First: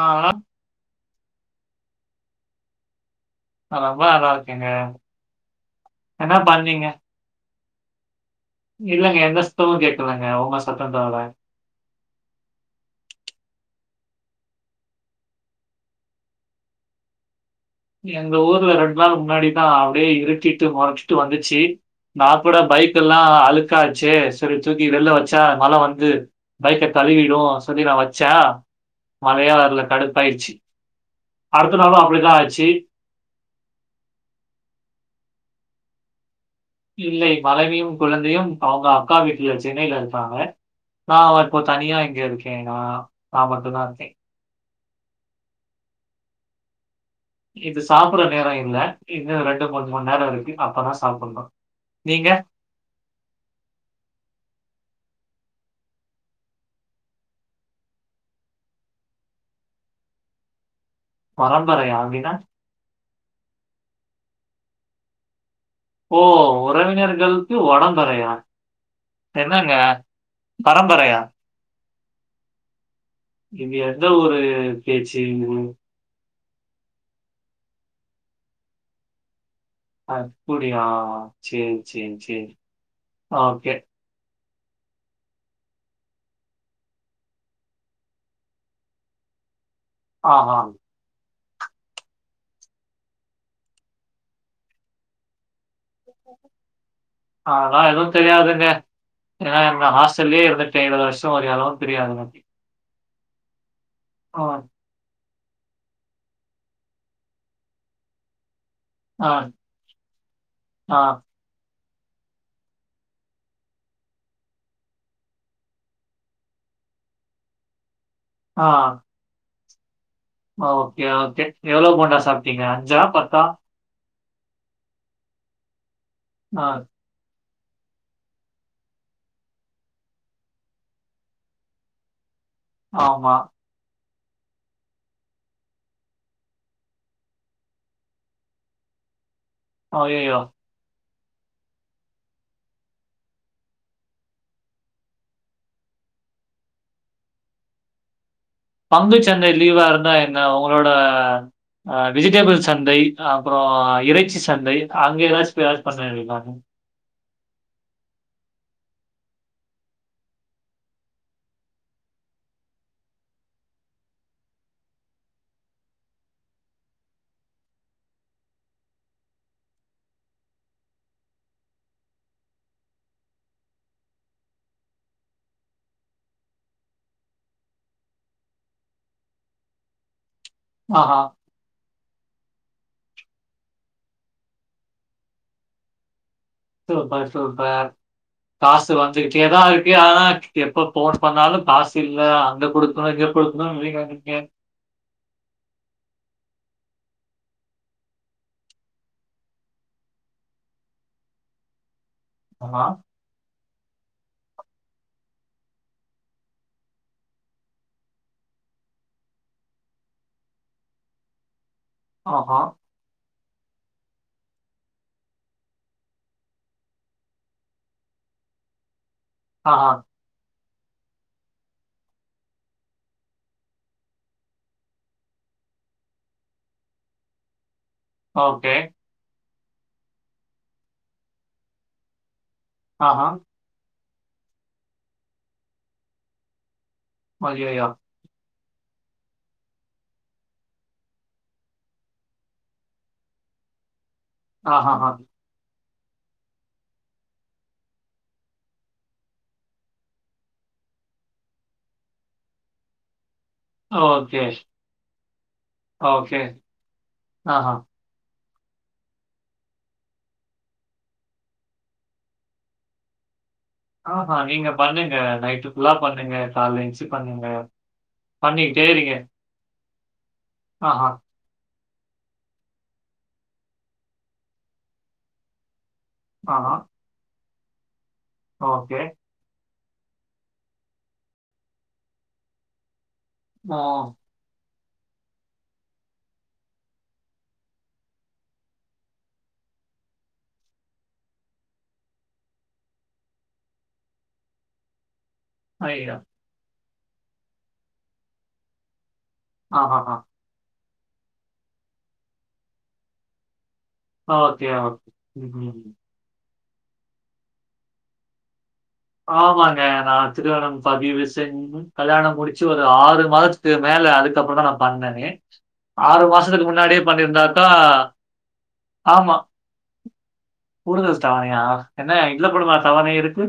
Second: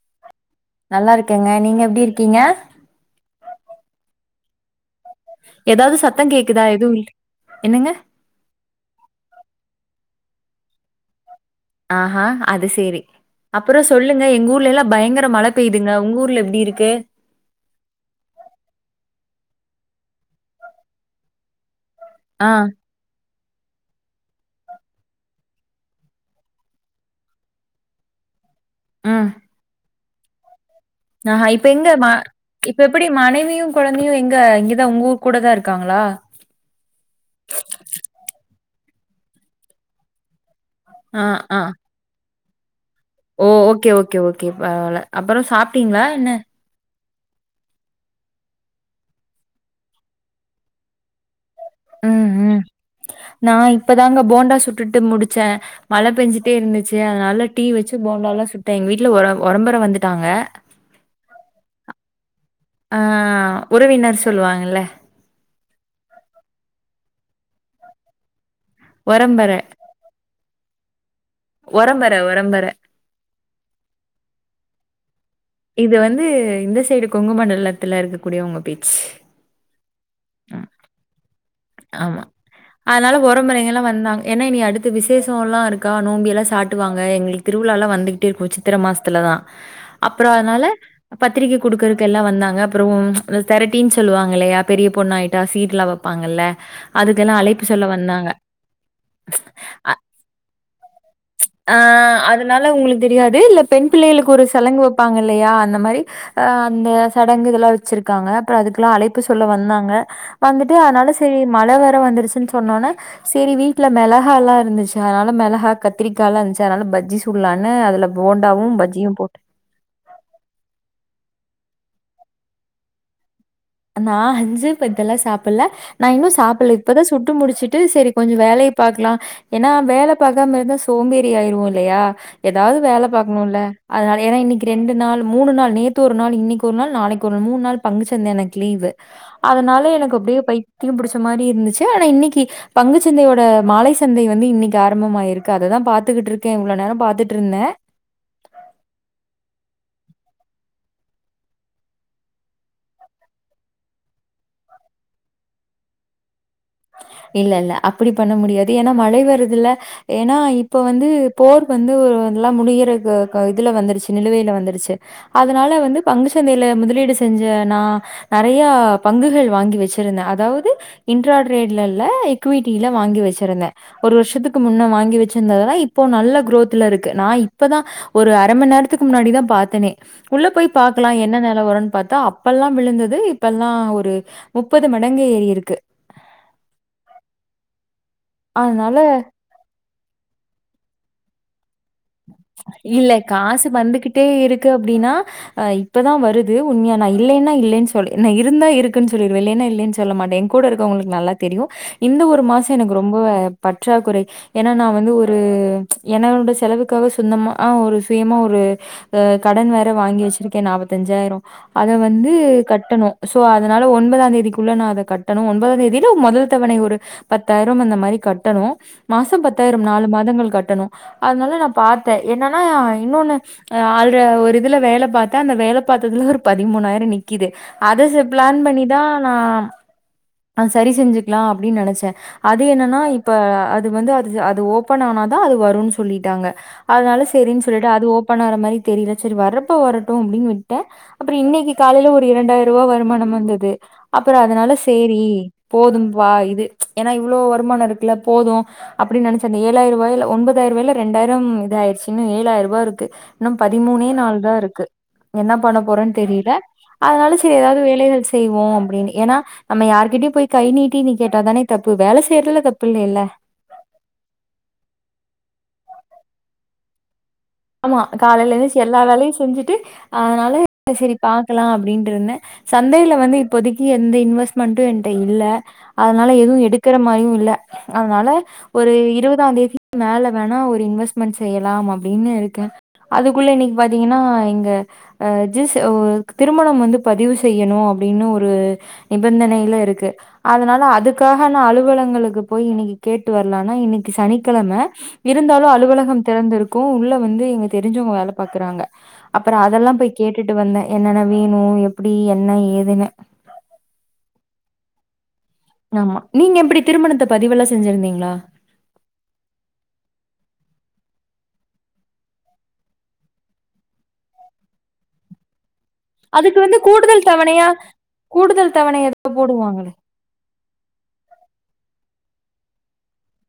ஆ நல்லாருக்கங்க நீங்க எப்டிருக்கீங்க நா ரொம்ப நல்லாருக்கேங்க ஏதாவது சத்தோ கேக்குதா எதுவு இல்லங் என்னங்க இல்லங்க எந்த சத்தமும் கேக்கலங்க உங்க சத்தோ தவற அ ஹா அது சேரி அப்புறோ சொல்லுங்க எங்க ஊர்லெல்லா பயங்கர மழ பெய்துங்க உங்க ஊர்ல எப்டி இருக்கு எங்க ஊர்ல ரெண்டு நாள் முன்னாடிதா அப்டியே இருட்டிட்டு மொறைச்சிட்டு வந்துச்சி நா ஆ கூட பைக் குல்லா அழுக்காச்சே செரி தூக்கி வெள்ல வச்சா மழ வந்து பைக்க கழுவிடு சொல்லி நா வச்சா மழையே வர்ல கடுப்பாயிடுச்சி அ ஹ இப்ப எங்க மா இப்ப எப்டி மனைவியு குழந்தையு எங்க இங்கதா உங்க கூட தா இருக்காங்களா இல்லை மனைவியும் குழந்தையும் அவங்க அக்கா வீட்ல சென்னையில இருக்காங்க நா ஆ வ இப்போ ஆ தனியா இங்க இருக்கே நா ஓ ஓகே ஓகே ஓகே பரவால்ல அப்பறோ சாப்ட்டீங்களா என்ன இது சாப்புட்ற நேரோயில்ல இன்னு ரெண்டு மூன் மண் நேரோ இருக்கு அப்போதா சாப்புட்ணு நீங்க நா இப்போதாங்க போண்டா சுட்டுட்டு முடிச்சே மழ பெஞ்சுட்டே இருந்துச்சு அதனால டீ வச்சு போண்டால்லா சுட்டே எங்க வீட்ல ஒரம் ஒரம்பற வந்துட்டாங்க ஒரம்பரையா அப்டின்னா அ உறவினர் சொல்லுவாங்கல்ல ஓ உறவினர்களுக்கு உடம்பறையா ஒரம்பர என்னாங்க பரம்பரையா உரம்பர உரம்பர இது எந்த ஊரு பேச்சு ங்க இது இது வந்து இந்த சைடு கொங்கு மண்டலத்துல இருக்கக் கூடியவங்க பேச்சு ம். அப்புடியா சேரி சேரி, ஆமா சேரி. அதனால உரம்பரைங்க ஓகே. எல்லா வந்தாங் ஏன்னா இனி அடுத்து விசேஷல்லா இருக்கா நோம்பியெல்லாம் சாட்டுவாங்க எங்களுக்கு திருவிழாலாம் வந்துகிட்டே போச்சு சித்திர மாசத்தல தா அப்புறம் ஆஹா! அதனால பத்திரிக்கை குடுக்கறக்கு எல்லா வந்தாங்க அப்புறம் உம் அந்த திரட்டின்னு சொல்லுவாங்க இல்லையா பெரிய பொண்ணாயிட்டா சீட்லா வெப்பாங்கில்ல அதுக்கென அழைப்பு சொல்ல அதெல்லாம் எதுவும் வந்தாங்க தெரியாதுங்க. ஏன்னா எங்க ஹாஸ்டல்லயே இருந்தேழு வருஷம் ஒர் இளவும் பிரியாதுங்க அத்னால உங்களுக்கு தெரியாது இல்ல பெண் பிள்ளைகளுக்கு ஒரு சலங்கு வப் ப்பாங்க இல்லையா அந்த மாறி அ அந்த சடங்கு இதெல்லாம் வச்சிருக்காங்க அதுக்கெல்லாம் அழைப்பு சொல்ல அ, வந்தாங்க வந்துட்டு அ, அனால சேரி மழ வேற வந்துருச்சுன்னு சொன்னனோன்ன சேரி வீட்ல மிளகால்லா இருந்துச்சா அனால மிளகாத் கத்திரிக்கால்லாம் இருந்சி அதனால பஜ்ஜி சுட்லான்னு அதுல போண்டாவும் பஜ்ஜியும் போட் ஆ ஓகே ஓகே எவ்ளோ போண்டா சாப்டீங்க அஞ்சா பத்தா அ நா அஞ்சு பத்தெல்லாம் சாப்பிட்ல நா இன்னும் அ, சாப்புடல இப்பதான் ஸ் சுட்டு முடிச்சிட்டு சேரி கொஞ்சோ வேலைய பாக்கலாம் ஏன்னா வேலை பாக்காம இருந்தா சோம்பேறி ஆயிருவோம் இல்லையா ஏதாவது வேலை ஆமா. பாக்கணுல்ல அதனால ஏன்னா இன்னைக்கு ரெண்டு நாள் மூணு நாள் நேத்து ஒரு நாள் இன்னைக்கு ஒரு நாள் நாளைக்கு ஒரு நாள் மூன்நாள் பங்குசந்தை எனக்கு லீவு அதனால எனக்கு அய்யய்யோ! அப்டியே பைத்தியம் புடிச்ச மாறி இருந்துச்சு ஆனா இன்னிக்கி பங்குச்சந்தையோட மாலை சந்தை வந்து இன்னைக்கு ஆரம்பமாயிருக்கு அதைதான் பாத்துகிட்டு இருக்கேன் இவ்வளவு நேரம் பாத்துட்டு இருந்தேன் பங்கு சந்தை லீவா இருந்தா என்ன உங்களோட அஹ் வெஜிடபிள் சந்தை அப்புறம் இறைச்சி சந்தை அங்கே ஏதாச்சும் டிரேட் பண்ண வேண்டிதான இல்ல இல்ல அப்டி பண்ண முடியாது ஏன்னா மழை வருதுல ஏன்னா இப்ப வந்து போர் வந்து ஒரு இதெல்லாம் முடியிற க்கு கு இதுல வந்துருச்சு நிலுவைல வந்துருச்சு அதனால வந்து பங்குச்சந்தையில முதலீடு செஞ்ச நான் நறையா பங்குகள் வாங்கி வச்சிருந்தேன் அதாவது இ ன்ட்ரா டிரேட்ல இல்ல ஈக்விட்டில வாங்கி வச்சிருந்தேன் ஒரு வருஷத்துக்கு முன்ன வாங்கி வச்சிருந்ததெல்லாம் இப்போ நல்ல குரோத்ல இருக்கு நான் இப்பதான் ஒரு அரை மணி நேரத்துக்கு முன்னாடிதான் பாத்தனே உள்ள போய் பாக்கலாம் ஆஹா! என்ன நெ லவரம்ன்னு பாத்தா அப்பெல்லாம் விழுந்தது இப்பெல்லாம் ஒரு முப்பது மடங்கு ஏரி இருக்கு சூப்பர் சூப்பர் காசு அதனால வந்துகிட்டே தான் இருக்கு ஆனா எப்ப போன் பண்ணாலும் காஸ் இல்ல அங்க கொடுக்கனும் இங்க கொடுக்கணும் வீடு வாங்கிட்டீங்க கு அப்டின்னா ஆ இப்பதான் வருது உண்மையா நான் இலைன்னா இல்லன்னு சொல் இருந்தா இருக்குன்னு சொல்லிருவேன் இலைன்னா இல்லன்னு சொல்ல மாட்டேன் கூட இருக்கவங்களுக்கு நல்லா தெரியும் இந்த ஒரு மாசம் ஆஹா, எனக்கு ரொம்ப பற்றாக்குறை எனா நான் வந்து ஒரு என்னோட செலவுக்கு க்க சொந்தமா ஒரு சுயமா ஒரு கடன் வேற வாங்கி வச்சிருக்கேன் நாற்பத்தஞ்சாயிரம் அத வந்து ஆஹா, கட்டணும் சோ அதனால ஒன்பதாம் தேதிக்குள்ள நான் அதை கட்டணும் ஒன்பதாம் தேதியில முதல் தவணை ஒரு பத்தாயிரம் அந்த மாரி கட்டணு மாசம் பத்தாயிரம் ஆஹா. நாலு மாதங்கள் கட்டணு அதனால நா பாத்தே என்னன்னா இன்னொன்னு அ ஆல்ரெ ஒரு இதுல வேல பாத்தே அந்த வேல பாத்ததுல ஒரு பதிமூணாயிர நிக்கிது அத ச பிளான் ஓகே. பண்ணிதா நா அ சரி செஞ்சுக்லா அப்டின்னு நெனைச்சே அது என்னன்னா ஆஹா. இப்போ அது வந்து அது அது ஓப்பன் ஆனாதா அது வரும்னு சொல்லிட்டாங்க அதனால சேரின்னு ஐயய்யோ! சொல்லிட்டு அது ஓப்பன் ஆவுற மாரி தெரில சேரி வர்றப்ப வரட்டு அப்டின்னு விட்டே அப்பறோ இன்னைக்கி காலையில ஒரு இரண்டாயிரம் ரூவா வருமானம் வந்தது அப்பறோ அதனால ஆஹாஹா. சேரி போதும்பா இது ஏன்னா இவ்ளோ வருமான இருக்குல போது அப்டின்னு நெனைச்சே அந்த ஏழாயிரரூவாய்ல ஒன்பதாயிர ரூவாயில ரெண்டாயிரம் இதா ஆயிடுச்சு இன்னு ஏழாயிரரூவா இருக்கு இன்னு ஓகே, பதிமூனேநாளுதா இருக்கு என்ன பண்ண போறேன்னு ஓகே. தெரில அதனால சேரி ஆஹா. ஏதாவது வேலைல செய்வோ அப்டின்னு ஏன்னா நம்ம யார்கிட்டயு போய் கை நீட்டி நீ கேட்டாதானே தப்பு வேலை செய்யறதுல தப்பு இல்லைல்ல ஆமா நீங்க பண்ணுங்க, நைட்டு ஃபுல்லா பண்ணுங்க, கால்ல எந்துச்சு பண்ணுங்க, ஆமா காலையில எந்துச்சு பண்ணிக்கிட்டே எல்லா இருங்க. வேலையு செஞ்சுட்டு அதனால ஆஹா, சேரி பா க்கலா அப்டின்ருந்தே சந்தையில வந்து இப்போதைக்கு எந்த இன்வெஸ்மெண்ட்டு என்ட்ட இல்ல அதனால எதுவு ஆஹா. எடுக்கற மாரியு இல்ல அதனால ஒரு ஓகே. இருவ தாந்தேதிக்கு மேல வேணா ஒரு இன்வெஸ்ட்மெண்ட் செய்யலாம் அப்டின்னு இருக்கே அதுக்குள்ள ஆ. இன்னைக்கு பாத்தீங்கனா எங்க வு ரெஜீஸ் ஒரு திருமணம் வந்து பதிவு செய்யணு அப்டின்னு ஒரு நிபந்தனையில இருக்கு அதனால அதுக்காக நா அலுவலகங்களுக்கு போய் இன்னைக்கி கேட்டு வரலான்னா இன்னைக்கி சனிக்கெழம இருந்தாலு ஐயோ! அலுவலகம் திறந்திருக்கு உள்ள வந்து எங்க தெரிஞ்சவங்க வேல பாக்குறாங்க அப்பறோ அதெல்லா ஆஹாஹா. போய் கேட்டுட்டு வந்தே, என்னென்ன வேணு எப்டி என்ன ஏதுன்னு ஆ ஓகே ஓ, ம் ஆமா, நீங்க எப்படி திருமணத்த பதிவெல்லா செஞ்சிருந்தீங்களா ஆமாங்க, நா திருமணம் பதிவு செஞ் ம், கல்யாணம் முடிச்சு ஒரு ஆறு மாதத்துக்கு மேல அதுக்கப்பறந்தா நா பண்ணனே ஆறு அதுக்கு மாசத்துக்கு வந்து முன்னாடியே கூடுதல் பண்ணிருந்தாக்கா தவணையா கூடுதல் தவணை ஏதோ ஆமா போடுவாங்களே கூடுதல் தவணையா, என்ன இதுல கூடவா தவணை இருக்கு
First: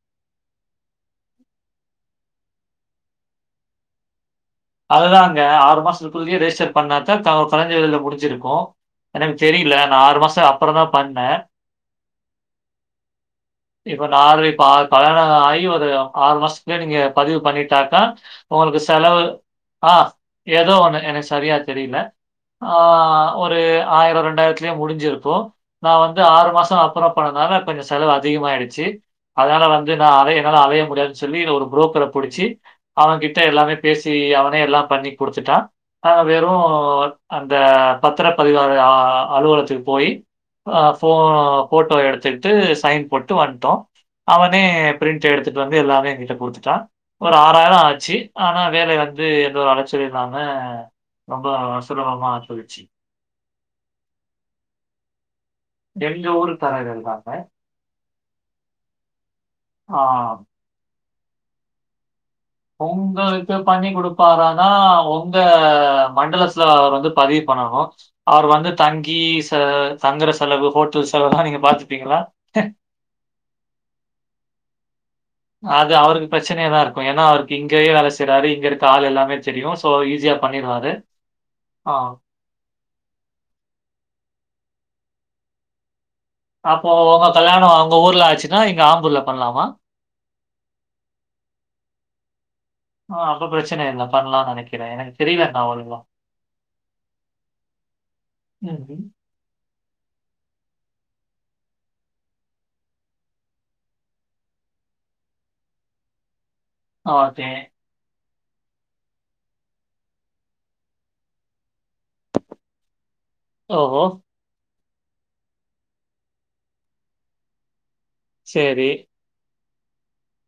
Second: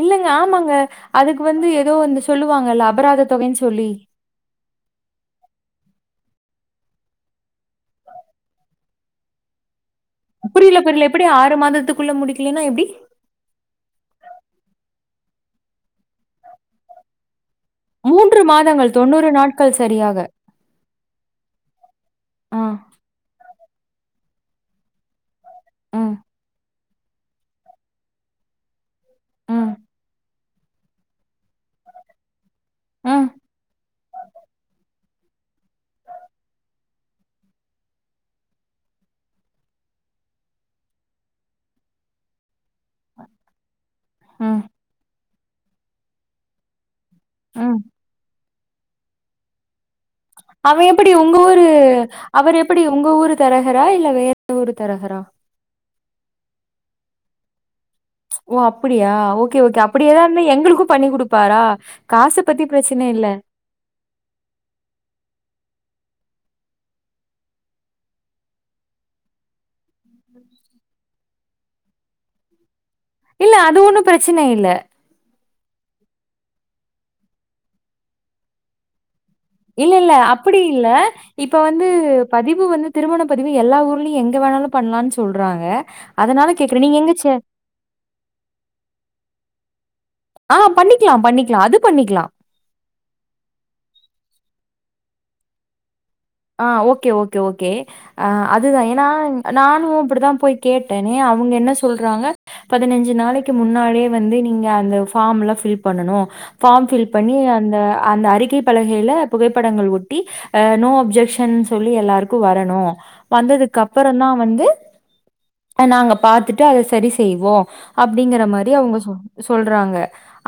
இல்லங்க ஆமாங்க அதுக்கு வந்து ஏதோ வந்து சொல்லுவாங்கல்ல அபராதத்தொகைனு சொல்லி அதுதாங்க ஆறு மாசத்துக்குள்ளயே ரெஜிஸ்டர் பண்ணாதா த கொறஞ்ச வெலைல முடிஞ்சிருக்கு எனக்கு தெரில நா ஆறு மாச புரியல புரியல எப்படி ஆறு மாதத்துக்குள்ள முடிக்கலைனா எப்டி இப்ப நா ஆறு இப்ப ஆறு கல்யாண ஆகி ஒரு ஆறு மாசத்துலயே நீங்க பதிவு பண்ணிட்டா தா மூன்று உங்களுக்கு மாதங்கள் செலவு தொண்ணூறு நாட்கள் ஆ, சரியாக ஏதோ ஒன்னு எனக்கு சரியா தெரில, ஆ ஒரு ஆயிரம் ரெண்டாயிரத்துலயே முடிஞ்சிருக்கு நா ம் வந்து ஆறு மாசோ அப்பறமா பண்ணதுனால கொஞ்சோ செலவு அதிகமாயிடுச்சு அதனால ம் வந்து நா அலைய என்னால அலைய முடியாதுன்னு சொல்லி ஒரு புரோக்கர புடிச்சு ம் அவகிட்ட எல்லாமே பேசி சி அவனே எல்லா பண்ணி குடுத்துட்டா நாங்க வெறு அந்த பத்திர பதிவு அ அலுவலத்துக்கு போயி அ ஃபோ ஃபோட்டோ எடுத்துகிட்டு சைன் போட்டு வந்ட்டோ ம் அவனே பிரிண்ட் எடுத்துட்டு வந்து எல்லாமே என்கிட்ட குடுத்துட்டா ஒரு ம் ஆறாயிரம் ஆச்சு ஆனா வேலை வந்து ஏதோ அலை ச்சல் இல்லாம அவ எப்படி உங்க ரொம்ப ஊரு சுலபமா அவர் போயிடுச்சு. எப்படி உங்க ஊரு தரகரா இல்ல வேற ஊரு தரகரா எங்க ஊரு தரகதுதாங்க ஓ அப்புடியா ஓகே ஓகே ஆ அப்படிய ஏதா இருந்தா எங்களுக்கு பண்ணி குடுப்பாரா காசு பத்தி பிரச்சனை இல்ல உங்களுக்கு பண்ணி குடுப்பாரானா உங்க மண்டலஸ்ல அவர் வந்து பதிவு பண்ணணு அவரு வந்து தங்கி ச தங்குற செலவு ஹோட்டல் செலவெல்லா நீங்க பாத்துப்பீங்களா இல்ல அது ஒண்ணு பிரச்சன இல்ல அது அவருக்கு பிரச்சனையதா இருக்கு ஏன்னா அவருக்கு இங்கயே வேல செய்யறாரு இங்க இருக்க ஆள் எல்லாமே தெரியும். ஸோ, இல்ல இல்ல ஈஸியா அப்படி இல்ல பண்ணிருவாரு. இப்ப வந்து ஆ பதிவு வந்து திருமண பதிவு எல்லா ஊர்லயு எங்க வேணாலு பண்ணலான் சொல்றாங்க அதனால கேக்குறேன் அப்போ நீங்க எங்க உங்க சே கல்யாணம் உங்க ஊர்ல ஆச்சுன்னா இங்க ஆம்பூர்ல பண்ணலாமா ஆ பண்ணிக்லா பண்ணிக்லா அது பண்ணிக்லா ஆ அப்ப பிரச்சன இல்ல பண்ணலான் நெனைக்கறே தெரியல நான் [unintelligible] ஆ ஓகே ஓகே ஓகே அதுதா ம்ஹ்ம். ஏன்னா நானு அப்டிதா போய் கேட்டேனே அவங்க என்ன சொல்றாங்க பதினஞ்சு நாளைக்கு முன்னாலே வந்து நீங்க அந்த ஃபார்ம் எல்லா பில் பண்ணனு ஃபார்ம் பில் பண்ணி ஓகே. அந்த அந்த அறிக்கை பலகையில புகைப்படங்கள் ஒட்டி நோ அப்ஜெக் ஷன் சொல்லி எல்லாருக்கு வரணு வந்ததுக்கு ஓஹோ! அப்பரந்தா வந்து நாங்க பாத்தட்டு அத சரி செய்வோ அப்டிங்கற மாரி சரி. அவங்க சொன் சொல்றாங்க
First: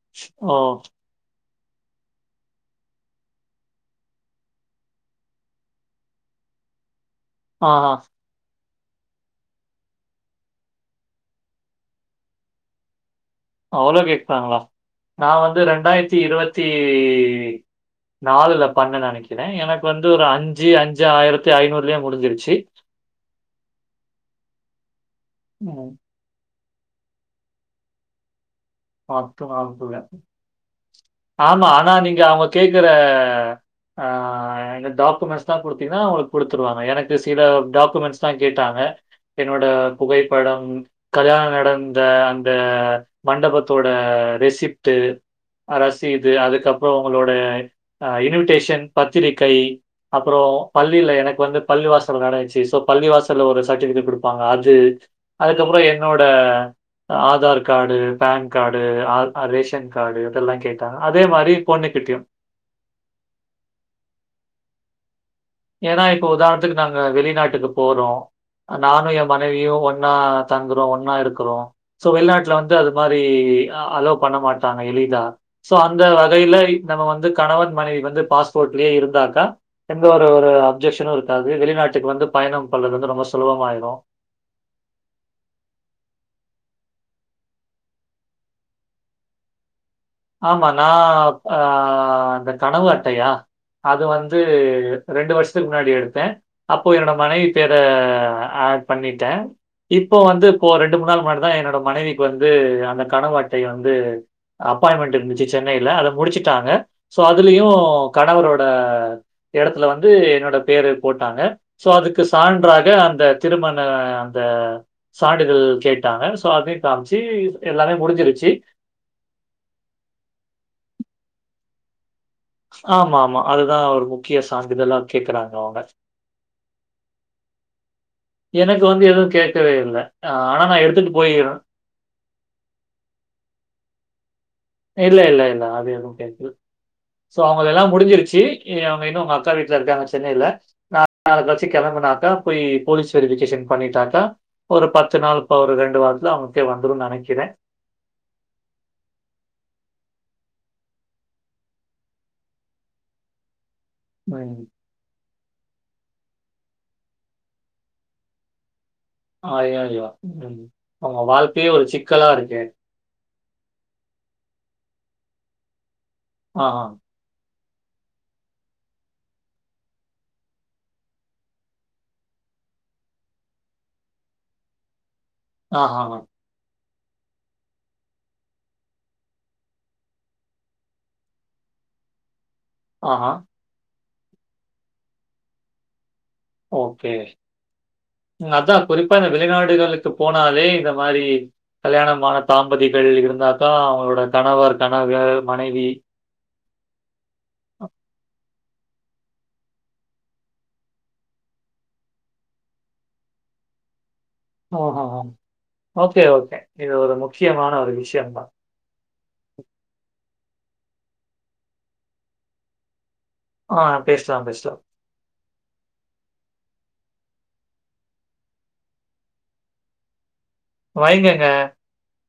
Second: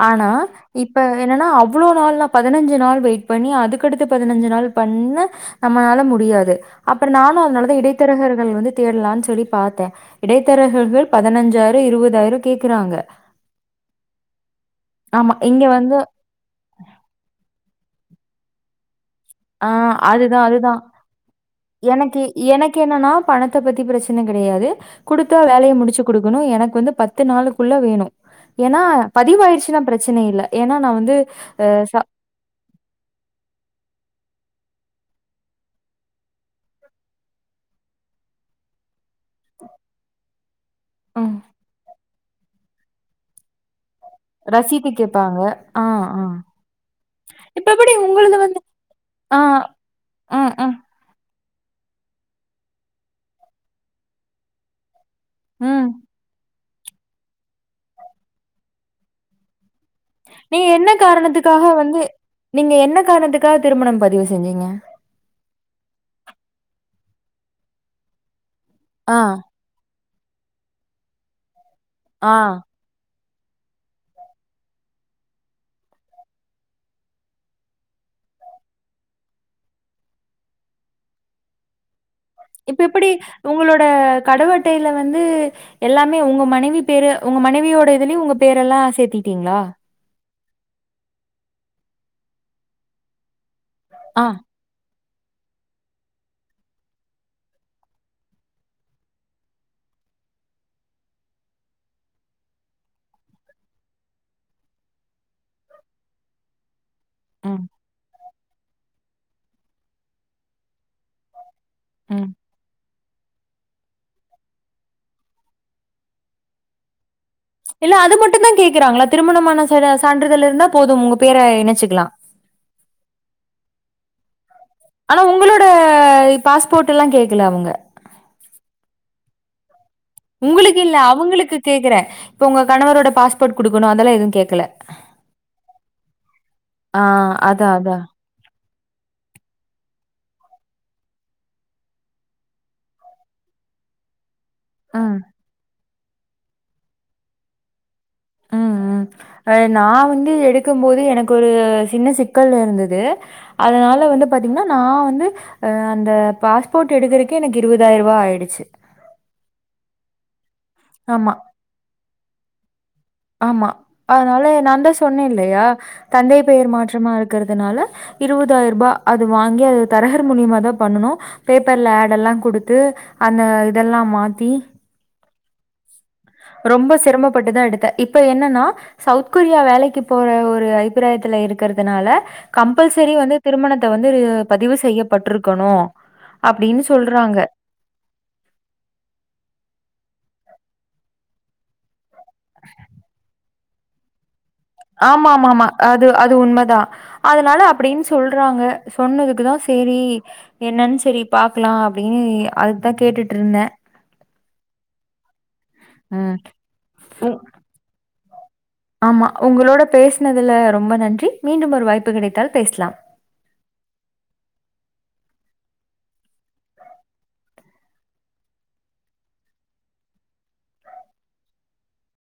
ஆனா ஓ! இப்ப என்னன்னா அவ்வளோ நாள்லா பதினஞ்சு நாள் வெயிட் பண்ணி அதுக்கடுத்து பதினஞ்சு நாள் பண்ண நம்மனால முடியாது அப்ரோ நானு அதனாலதா ஆஹா. இடைத்தரகர்கள் வந்து தேடலான் சொல்லி பாத்த இடைத்தரகர்கள் பதனஞ்சாயிரோ இருபதாயிரோ கேக்குறாங்க அவ்ளோ கேக்றாங்களா நா ஆமா வந்து இங்க ரெண்டாயிரத்தி இருவத் தி நாலுல பண்ண நெனைக் கிற ஆ எனக்கு வந்து ஒரு அதுதான் அஞ்சு அதுதான் அஞ்சு ஆயிரத்தி ஐநூறுலயே முடிஞ்சிருச்சு க்கு என்னன்னா பணத்த பத்தி பிரச்சன கெடையாது குடுத்தா வேலைய ம். முடிச்சு குடுக்கணு எனக்கு வந்து பத்து நாளுக்குள்ள வேணு ஏன்னா பத்து பதிவாயருச்சுன்னா நாளுக்குள்ள. பிரச்சன இல்ல ஏன்னா நான் வந்து அ கேக்குற ஆ இந்த டாக்குமெண்ட்ஸ்லா குடுத்தீங்கன்னா ஒங்களுக் குடுத்துருவாங்க எனக்கு சில டாக்குமெண்ட்ஸ்லா கேட்டாங்க என்னோட புகைப்படம் ம் கல்யானோ நடந்த அந்த மண்டபத்தோட ரசீது ரெசிப்டு கேப்பாங்க ஆ ஆ ரசீது அதுக்கப்பறோ ஒங்களோட இப்ப எப்டி அ உங்களுது வந்து இன்விடேஷன் ஆ பத்திரிக்கை அப்பறோ ம் ம் பல் லில எனக்கு வந்து பள்ளிவாசல்ல நடந்துச்சு சோ பள்ளிவாசல்ல ஒரு சர்டிபிகேட் குடுப்பாங்க அது அதுக்கப்பறோ ம் என்னோட ஆதார் காடு பேன் காடு ஆ அ ரேஷன் காடு இதெல்லா நீங்க என்ன கேட்டாங்க அதே மாரி காரணத்துக்காக பொண்ணு வந்து கிட்டியு நீங்க என்ன காரணத்துக்காக திருமணம் பதிவு செஞ்சீங்க ஏன்னா இப்ப உதாரணத்துக்கு நாங்க வெளிநாட்டுக்கு போறோ நானு ஆ ஏ மனைவியு ஒன் ன்னா தங்குறோ ஒன்னா இருக்குறோ சோ ஆ வெளிநாட்டுல வந் ட்டு அது மாரி அலோ பண்ண மாட்டாங்க எளிதா சோ அந்த வகையில நம்ம வந்து கணவன் மனைவி வந்து பாஸ்போட்லயே இருந்தாக்கா எந்த த ஒரு அப்ஜெக்ஷனு இருக்காது வெளிநாட்டுக்கு வந்து பயணம் இப்ப பண்றது எப்படி வந்து ரொம்ப உங்களோட சுலபமாயிரும். கடவு அட்டையில வந்து எல்லாமே உங்க மனைவி பேரு உங்க மனைவியோட இதுலயு உங்க பேரெல்லா சேத்தீட்டீங்களா ஆமா நா ஆ அந்த கடவு அட்டையா அது ஆ வந்து ரெண்டு வருஷத்துக்கு முன்னாடி எடுத்தே அப்போ என்னோட மனைவி பேர ஆட் பண்ணிட்டே இப்போ வந்து இப்போ ரெண்டு மூணு நாள் முன்னாடி தா என்னோட மனைவிக்கு வந்து அந்த கடவு அட்டை வந்து அப்பாயின்மென்ட் இருந்துச்சு சென்னையில அத முடுச்சுட்டாங்க சோ ம் அதுலயு கணவரோட எடத்துல வந்து என்னோட பேரு போட்டாங்க சோ அதுக்கு ம் சான்றாக அந்த திருமண அந்த சான்றிதழ் கேட்டாங்க சோ அதையு காமிச்சு இல்ல எல்லாமே அது மட்டுந்தா முடிஞ்சிருச்சு. கேக்குறாங்களா திருமணமான சா சான்றிதழ் இருந்தா போதும் உங்க பேர இணச்சுக்கலா ஆமா ஆமா அதுதா ஒரு முக்கிய சான்றிதலா கேக்குறாங்க அவங்க பாஸ்போட்டெல்லா கேக்கல அவ்ங்க எனக்கு வந்து எதுவு கேட்கவே இல்ல அ ஆனா உங்களுக்கு நான் இல்ல எடுத்துட்டு போய் அவங்களுக்கு கேக்குறே இப்ப உங்க கணவரோட பாஸ்போட் குடுக்கணு அதெல்லா எதுவு கேக்கல இல்ல இல்ல இல்ல அது எதுவு கேக்கல ஆ சோ அவங்கள அதான் எல்லா அதான். முடிஞ்சிருச்சு இ அவங்க இன்னு அவங்க அக்கா வீட்ல இருக்காங்க சென்னையில நா நால கழச்சி கெளம்புனாக்கா போய் போலீஸ் வெரிபிகேஷன் பண்ணிட்டாக்கா ஒரு பத்து ம் நாள் இப்ப ஒரு ரெண்டு வாரத்துல அவங்களுக்கே வந்துருன்னு நெனக்கிறே ம் ம் அ நா வந்து எடுக்கும் போது எனக்கு ஒரு சின்ன சிக்கல் இருந்தது அதனா ல வந்து ம். பாத்தீங்கன்னா நா வந்து அ அந்த பாஸ்போட் எடுக்கிறக்கே எனக்கு இருவதாயருவா ஆயிடுச்சு அய்யய்யோ ம் ஒங்க ஆமா, வாழ்க்கயே ஒரு சிக்கலா இருக்கே ஆமா அதனால நாந்தா சொன்னேல்லையா தந்தை பெயர் ஆஹா, மாற்றமா இருக்கிறதுனால இருவதாயருபா அது வாங்கி அது தரகர் மூலியமா தா பண்ணுனோ பேப்பர்ல ஆட் எல்லா குடுத்து அந்த இதெல்லா மாத்தி ஆ ஹ ஆ ரொம்ப சிரமப்பட்டுதா எடுத்தே இப்ப என்னன்னா சவுத் கொரியா வேலைக்கு போற ஒரு அபிப்பிராயத்துல இருக்கறதுனால கம்பல்சரி ஆஹா. வந்து திருமணத்த வந்து பதிவு செய்யப்பட்ருக்கணு ஓகே அதா குறிப்பா இந்த வெளிநாடுகளுக்கு போனாலே இந்த மாரி கல்யாணம் மான தாம்பதிகள் இருந்தாத்தா அவங்களோட கணவர் கணவ ஆமாமாமா. மனைவி அது அது உண்மதா அதனால அப்டின்னு சொல்றாங்க சொன்னதுக்குதா சேரி என்னன்னு செரி பாக்கலா அப்டின்னு அதுக்குதா கேட்டுட்டு இருந்தே ம் ஹூ ம் ஓகே ம். ஓகே இது ஒரு உ முக்கியமான ஒரு விஷயந்தா ஆமா உங்ளோட பேசினதுல ரொம்ப நன்றி மீண்டும் ஒரு வாய்ப்பு கிடைத்தால் பேசலாம் ஆ பேசலாம் பேசலாம் வைங்கங்க